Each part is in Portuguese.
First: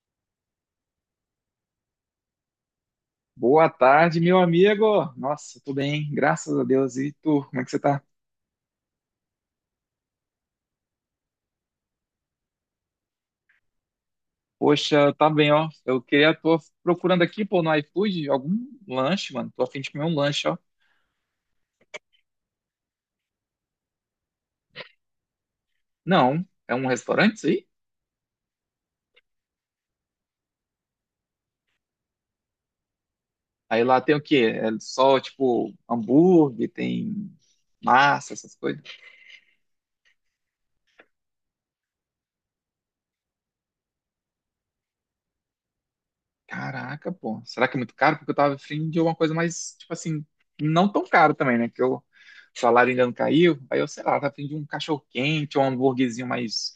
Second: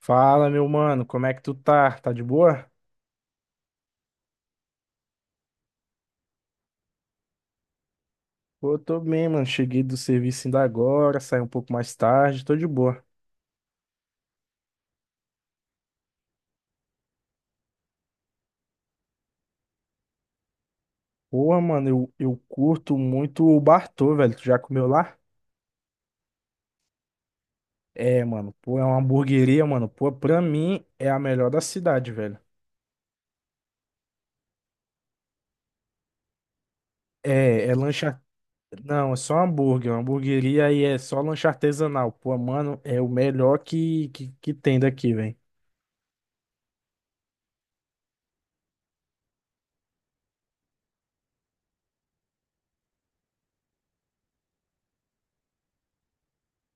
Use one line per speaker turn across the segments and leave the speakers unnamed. Fala, meu mano, como é que tu tá? Tá de boa?
Boa tarde, meu amigo. Nossa, tudo bem, graças a Deus. E tu, como é que você tá?
Pô, tô bem, mano. Cheguei do serviço ainda agora, saí um pouco mais tarde, tô de boa.
Poxa, tá bem, ó. Tô procurando aqui, pô, no iFood, algum lanche, mano. Tô a fim de comer um lanche, ó.
Pô mano, eu curto muito o Bartô, velho. Tu já comeu lá?
Não, é um restaurante isso aí?
É, mano, pô, é uma hamburgueria, mano. Pô, pra mim é a melhor da cidade, velho.
Aí lá tem o quê? É só, tipo, hambúrguer, tem
É, é lanche.
massa, essas coisas.
Não, é só hambúrguer. Uma hamburgueria e é só lanche artesanal. Pô, mano, é o melhor que tem daqui, velho.
Caraca, pô. Será que é muito caro? Porque eu tava afim de uma coisa mais, tipo assim, não tão caro também, né? O salário ainda não caiu. Aí eu, sei lá, tava afim de um cachorro-quente ou um hambúrguerzinho mais,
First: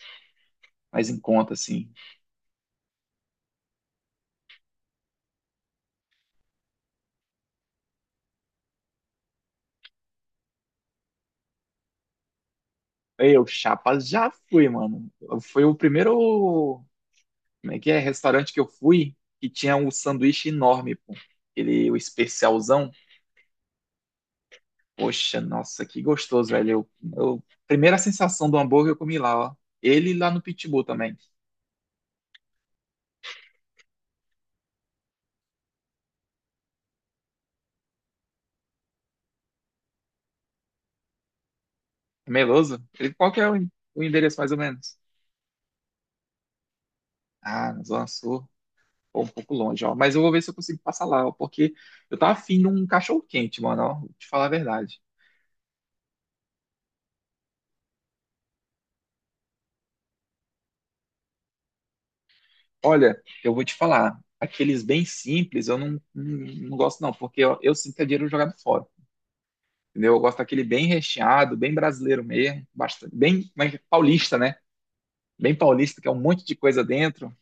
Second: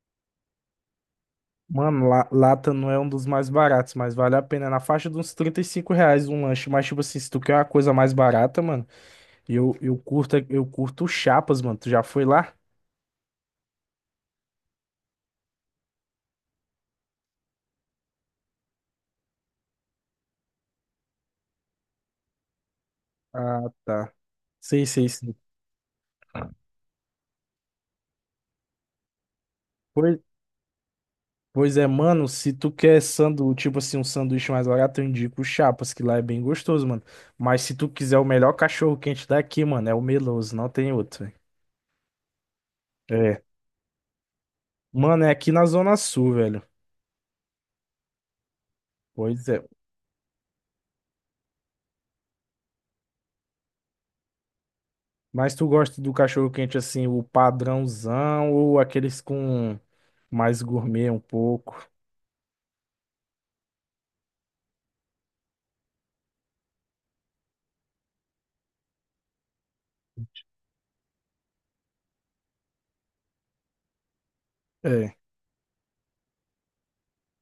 mais em conta, assim.
Mano, lata não é um dos mais baratos, mas vale a pena. É na faixa de uns R$ 35 um lanche. Mas, tipo assim, se tu quer uma coisa mais barata, mano, eu curto Chapas, mano. Tu já foi lá?
Chapa, já fui, mano. Foi o primeiro, como é que é, restaurante que eu fui que tinha um sanduíche enorme, pô. Ele, o especialzão.
Ah, tá. Sei, sei, sei.
Poxa, nossa, que gostoso, velho. Primeira sensação do hambúrguer eu comi lá, ó. Ele
Pois,
lá no Pitbull também.
pois é, mano, se tu quer sandu, tipo assim, um sanduíche mais barato, eu indico o Chapas, que lá é bem gostoso, mano. Mas se tu quiser o melhor cachorro quente daqui, mano, é o Meloso, não tem outro, velho.
Meloso? Ele, qual que
É.
é o endereço mais ou menos?
Mano, é aqui na Zona Sul, velho.
Ah, na Zona Sul. Pô, um
Pois
pouco
é.
longe, ó. Mas eu vou ver se eu consigo passar lá, ó, porque eu tava afim de um cachorro quente, mano, ó. Vou te falar a verdade.
Mas tu gosta do cachorro quente assim, o padrãozão ou aqueles com mais gourmet um pouco?
Olha, eu vou te falar, aqueles bem simples eu não gosto não, porque eu sinto que é dinheiro jogado fora, entendeu? Eu gosto daquele bem recheado, bem brasileiro mesmo, bastante, bem mas paulista, né?
É.
Bem paulista, que é um monte de coisa dentro,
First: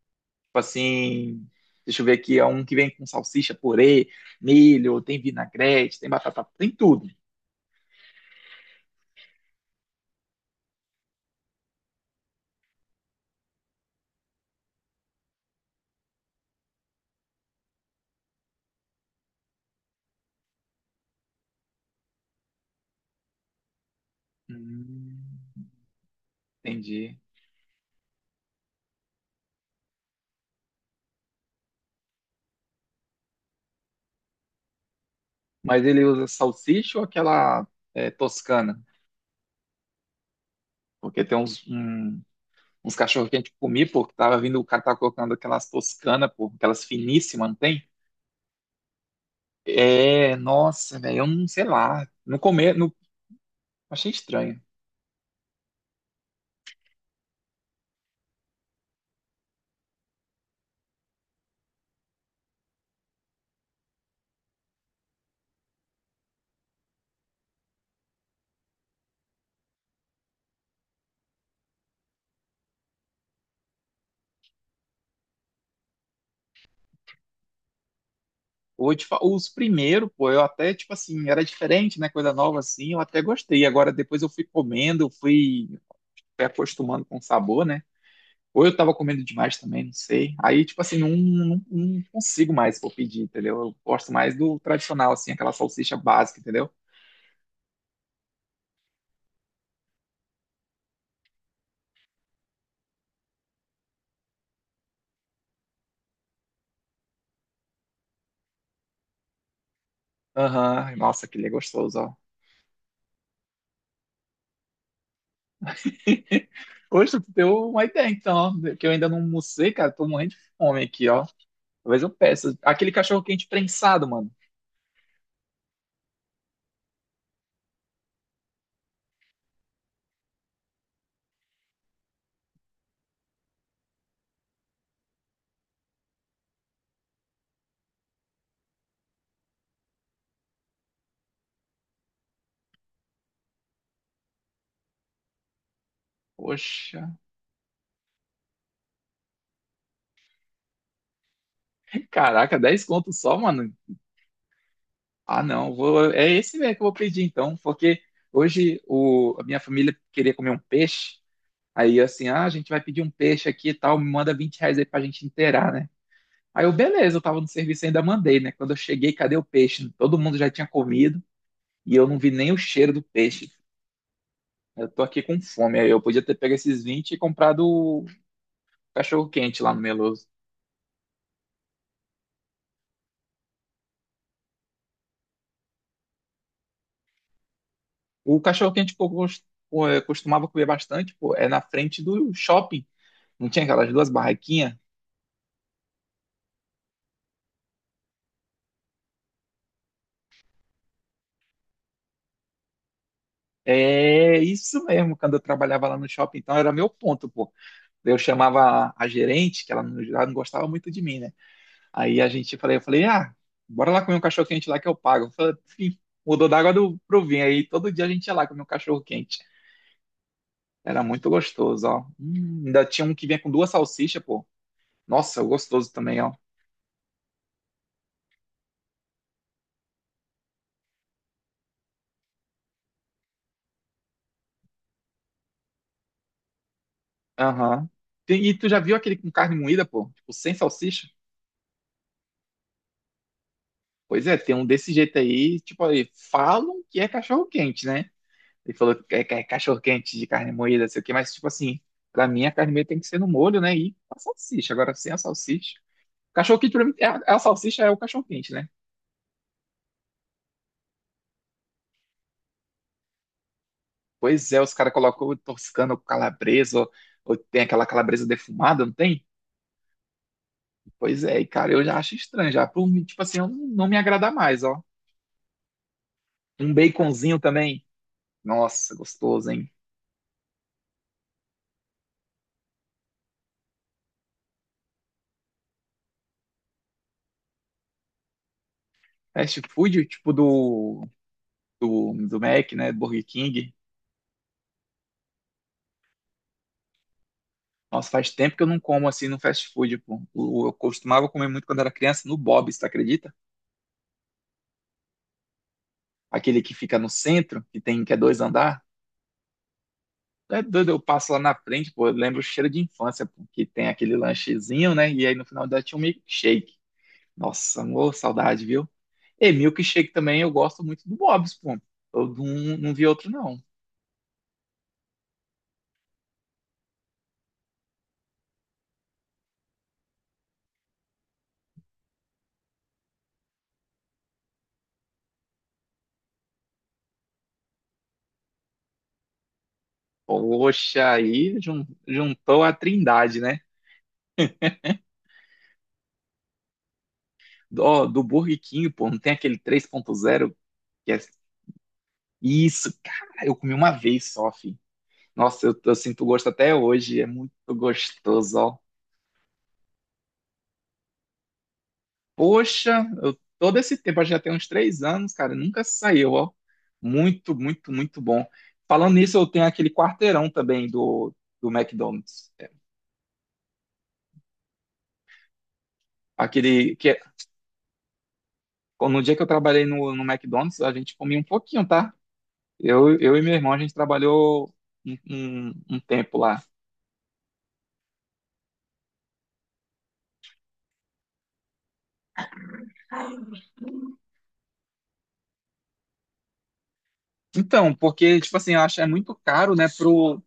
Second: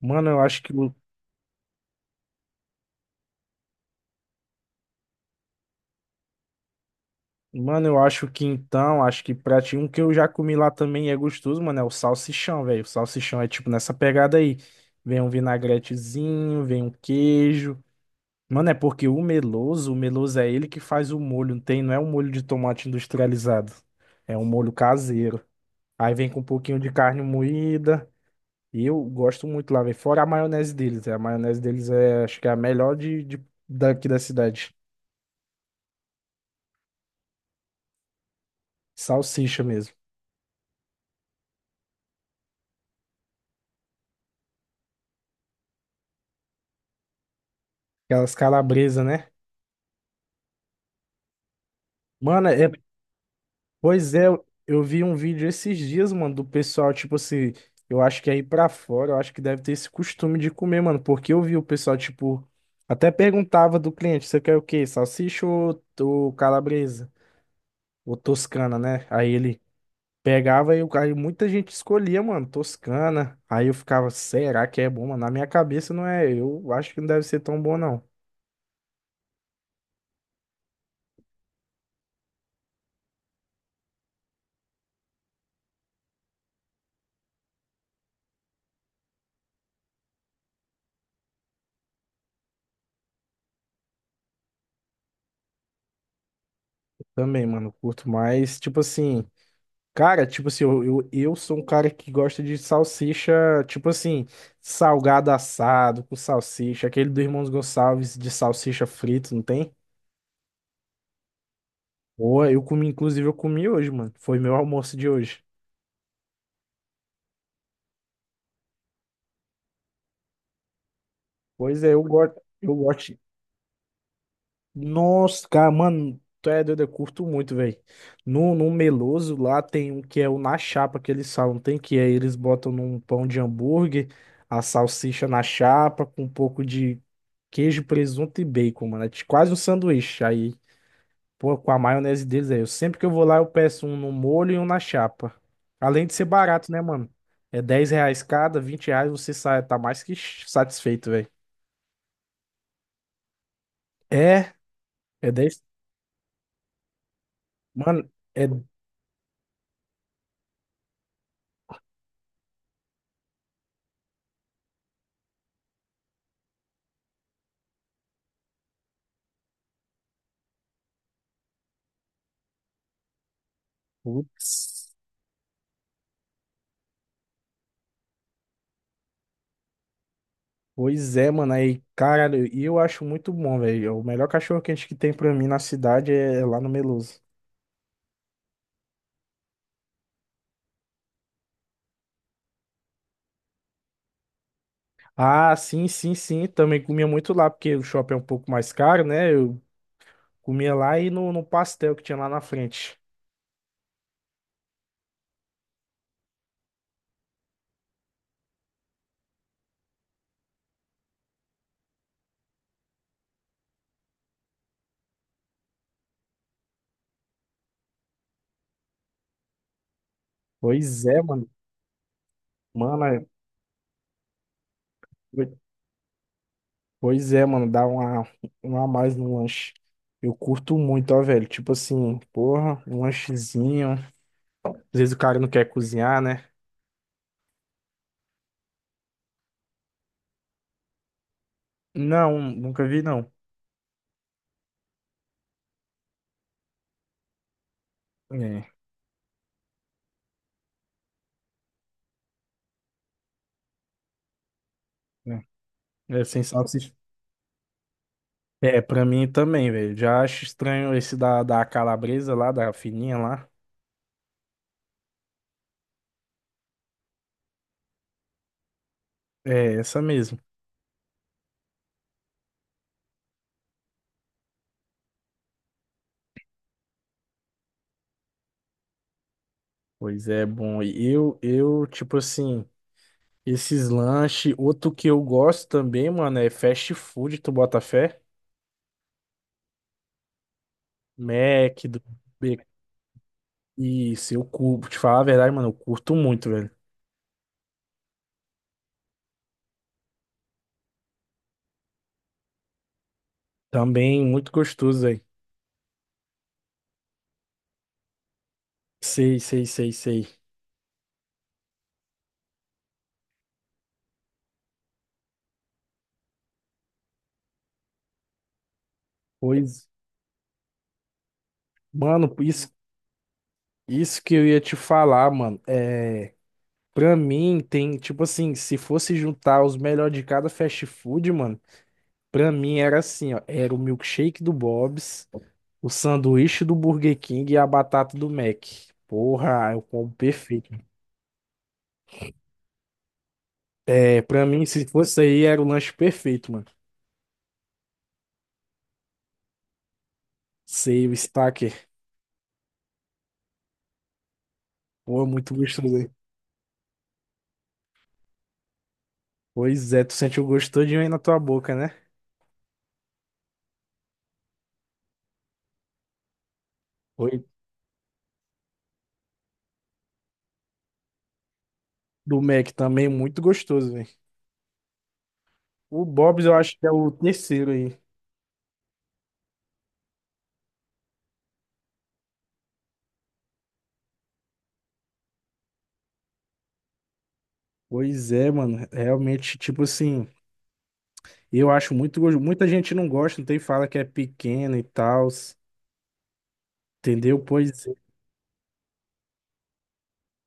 Mano, eu
tipo
acho que o.
assim, deixa eu ver aqui, é um que vem com salsicha, purê, milho, tem vinagrete, tem batata, tem tudo.
Mano, eu acho que então, acho que pra ti, um que eu já comi lá também e é gostoso, mano, é o salsichão, velho. O salsichão é tipo nessa pegada aí. Vem um vinagretezinho, vem um queijo. Mano, é porque o meloso é ele que faz o molho, não tem, não é um molho de tomate industrializado. É um molho
Hum,
caseiro. Aí vem com um pouquinho de
entendi.
carne moída. E eu gosto muito lá, velho. Fora a maionese deles, é. A maionese deles é, acho que é a melhor daqui da cidade.
Mas ele usa salsicha ou aquela toscana?
Salsicha mesmo.
Porque tem uns cachorros que a gente comia, pô, que tava vindo, o cara tava colocando aquelas toscanas, pô, aquelas finíssimas, não tem?
Aquelas calabresa, né?
É, nossa, velho, eu não sei lá. No
Mano, é,
começo, no, achei
pois é, eu
estranho.
eu vi um vídeo esses dias, mano, do pessoal, tipo assim, eu acho que aí pra fora, eu acho que deve ter esse costume de comer, mano, porque eu vi o pessoal, tipo, até perguntava do cliente, você quer o quê? Salsicha ou calabresa? Ou toscana, né? Aí ele pegava e o cara, e muita gente escolhia, mano, Toscana. Aí eu ficava, será que é bom, mano? Na minha cabeça não é, eu acho que não deve ser tão bom, não.
Hoje, os primeiros, pô, eu até, tipo assim, era diferente, né? Coisa nova assim, eu até gostei. Agora depois eu fui comendo, eu fui acostumando com o sabor, né? Ou eu tava comendo demais também, não sei. Aí, tipo assim, não consigo mais pô, pedir, entendeu? Eu gosto mais do tradicional, assim, aquela salsicha básica, entendeu?
Também, mano, curto mais, tipo assim, cara, tipo assim, eu sou um cara que gosta de salsicha, tipo assim, salgado assado com salsicha, aquele do Irmãos Gonçalves de salsicha frito, não tem?
Aham. Nossa, que ele é gostoso, ó.
Boa, eu comi, inclusive eu comi hoje, mano, foi meu almoço de hoje.
Poxa, tu deu uma ideia, então, ó, que eu ainda não almocei, cara. Tô morrendo de fome aqui, ó.
Pois é,
Talvez
eu
eu
gosto,
peça.
eu
Aquele
gosto.
cachorro quente prensado, mano.
Nossa, cara, mano, tu é doido, eu curto muito, velho. No Meloso lá tem um que é o na chapa que eles falam, tem que é, eles botam num pão de hambúrguer, a salsicha na chapa com um pouco de queijo, presunto e bacon, mano. Quase um sanduíche. Aí, pô, com a maionese deles aí, eu sempre que eu vou lá eu peço um no molho e um na chapa. Além de ser barato, né,
Poxa,
mano? É R$ 10 cada, R$ 20 você sai, tá mais que satisfeito, velho.
caraca, 10 conto só, mano.
É, é
Ah,
dez.
não, vou, é esse mesmo que eu vou pedir, então, porque
Mano, é.
hoje a minha família queria comer um peixe. Aí, assim, ah, a gente vai pedir um peixe aqui e tal, me manda 20 reais aí pra gente inteirar, né? Aí eu, beleza, eu tava no serviço e ainda mandei, né? Quando eu cheguei, cadê o peixe? Todo mundo já tinha comido e eu não vi nem o cheiro do peixe. Eu
Putz.
tô aqui com fome. Aí eu podia ter pego esses 20 e comprado o cachorro-quente lá no Meloso.
Pois é, mano, aí, cara, e eu acho muito bom, velho. O melhor cachorro quente que tem pra mim na cidade é lá no Meloso.
O cachorro-quente que eu pô, costumava comer bastante, pô, é na frente do shopping. Não tinha aquelas duas barraquinhas?
Ah, sim, sim, sim, também comia muito lá, porque o shopping é um pouco mais caro, né? Eu comia lá e no pastel que tinha lá na frente.
É isso mesmo, quando eu trabalhava lá no shopping, então era meu ponto, pô. Eu chamava a gerente, que ela não gostava muito de mim, né? Aí eu falei, ah, bora lá comer um cachorro-quente lá que eu pago. Eu falei, "Sim." Mudou da água pro vinho. Aí todo dia a gente ia lá comer um cachorro-quente. Era
Pois é,
muito
mano.
gostoso, ó. Ainda
Mano,
tinha um
é-
que vinha com duas salsichas, pô. Nossa, gostoso também, ó.
pois é, mano, dá uma a mais no lanche. Eu curto muito, ó, velho. Tipo assim, porra, um lanchezinho. Às vezes o cara não quer cozinhar, né?
Aham. E tu já viu aquele com carne moída, pô? Tipo, sem salsicha?
Não, nunca vi, não.
Pois é, tem um desse jeito aí, tipo, aí, falam que é cachorro-quente, né?
É,
Ele falou que é, cachorro-quente de carne moída, sei o quê, mas, tipo assim, pra mim a carne moída tem que ser no molho, né? E com a salsicha, agora sem a
é,
salsicha.
é sem
Cachorro-quente pra
salsicha.
mim, é a salsicha é o cachorro-quente, né?
É, pra mim também, velho. Já acho estranho esse da calabresa lá, da fininha lá.
Pois é, os caras colocam o toscano com calabresa, ou tem aquela calabresa defumada, não tem?
É, essa mesmo.
Pois é, e cara, eu já acho estranho, já. Por mim, tipo assim, eu não me agrada mais, ó. Um baconzinho também. Nossa, gostoso, hein?
Pois é, bom. E tipo assim, esses lanches, outro que eu gosto também, mano, é fast food, tu bota fé?
Fast food, tipo do,
Mac, do
do
B-
Mac, né? Burger King.
Isso, eu curto. Te falar a verdade, mano, eu curto muito, velho.
Nossa, faz tempo que eu não como assim no fast food, pô. Eu costumava comer muito quando era criança no Bob's, tu acredita?
Também muito gostoso, velho.
Aquele que fica no centro, que tem, que é dois andar.
Sei, sei, sei, sei.
É doido, eu passo lá na frente, pô, eu lembro o cheiro de infância, pô, que tem aquele lanchezinho, né? E aí no final dá tinha um milkshake. Nossa, amor, saudade, viu? E
Pois,
milkshake também eu gosto muito do Bob's, pô. Eu
mano,
não, não vi outro, não.
isso que eu ia te falar, mano. É. Pra mim, tem, tipo assim, se fosse juntar os melhores de cada fast food, mano, pra mim era assim, ó, era o milkshake do Bob's, o sanduíche do Burger King e a batata do Mac. Porra, eu como perfeito.
Poxa, aí juntou a trindade, né?
É, pra mim, se fosse aí, era o lanche perfeito, mano.
do, Burger King, pô, não tem aquele 3.0
Sei,
que
o
é...
Stacker.
Isso, cara, eu comi uma vez só, filho.
Pô, é muito
Nossa, eu
gostoso, hein?
sinto gosto até hoje, é muito gostoso, ó.
Pois é, tu sente o gosto todinho aí na tua boca, né?
Poxa, todo esse tempo, acho que já tem uns 3 anos, cara, nunca saiu, ó.
Oi.
Muito, muito, muito bom. Falando nisso, eu tenho aquele quarteirão também do,
Do
McDonald's. É.
Mac também, muito gostoso, velho. O Bob's eu acho que é
Aquele que
o
é-
terceiro aí.
no dia que eu trabalhei no McDonald's, a gente comia um pouquinho, tá? Eu e meu irmão, a gente trabalhou um, um tempo lá.
Pois é, mano, realmente, tipo assim... E eu acho muito gostoso. Muita gente não gosta, tem fala que é pequeno e tal, entendeu? Pois
Então,
é.
porque, tipo assim, eu acho que é muito caro, né,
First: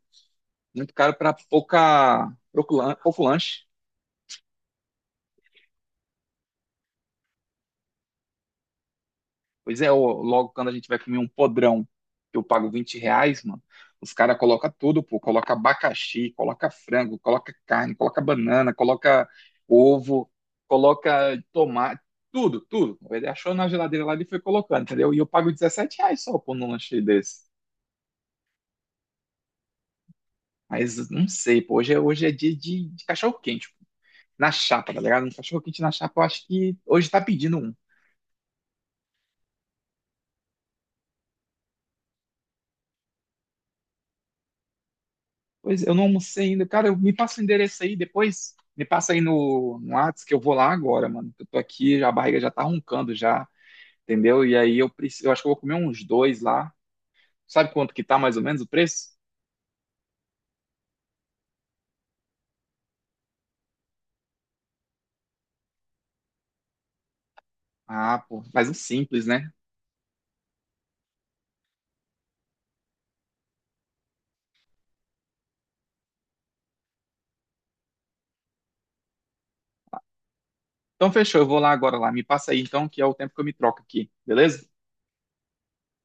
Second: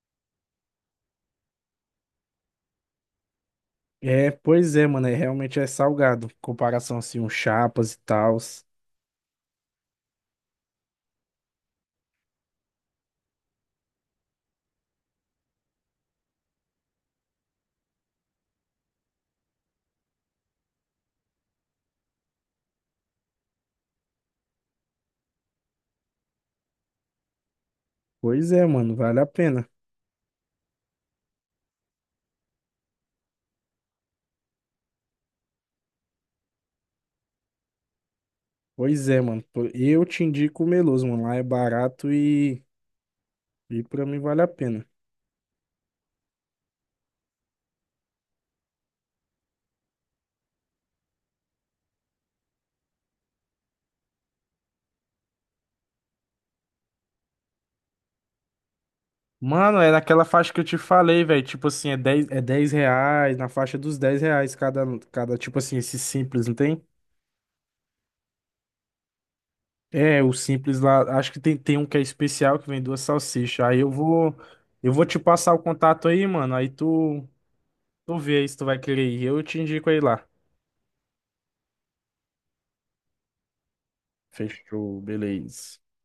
muito caro para pouco lanche.
É, pois é, mano, é, realmente é salgado, em comparação assim, um chapas e tal.
Pois é, ô, logo quando a gente vai comer um podrão, que eu pago 20 reais, mano, os caras colocam tudo, pô. Coloca abacaxi, coloca frango, coloca carne, coloca banana, coloca ovo, coloca tomate, tudo, tudo. Ele achou na geladeira lá e foi colocando, entendeu? E eu pago 17 reais só por um lanche desse.
Pois é, mano, vale a pena.
Mas não sei, pô. Hoje é dia de cachorro-quente, pô. Na chapa, tá ligado? Um cachorro-quente na chapa, eu acho que hoje tá pedindo um.
Pois é, mano, pô, eu te indico o Meloso, mano, lá é barato e pra mim vale a pena.
Pois eu não almocei ainda. Cara, me passa o endereço aí depois. Me passa aí no, Whats que eu vou lá agora, mano. Eu tô aqui, a barriga já tá roncando já, entendeu? E aí eu preciso, eu acho que eu vou comer uns dois lá. Sabe quanto que tá mais ou menos o preço?
Mano, é naquela faixa que eu te falei, velho, tipo assim, é 10 reais, na faixa dos R$ 10 cada, tipo assim, esse simples, não tem?
Ah, pô, mas um simples, né?
É, o simples lá, acho que tem, tem um que é especial que vem duas salsichas. Aí eu vou te passar o contato aí, mano. Aí tu vê aí se tu vai querer ir. Eu te indico aí lá.
Então fechou, eu vou lá agora lá. Me passa aí então, que é o tempo que eu me troco aqui, beleza?
Fechou, beleza.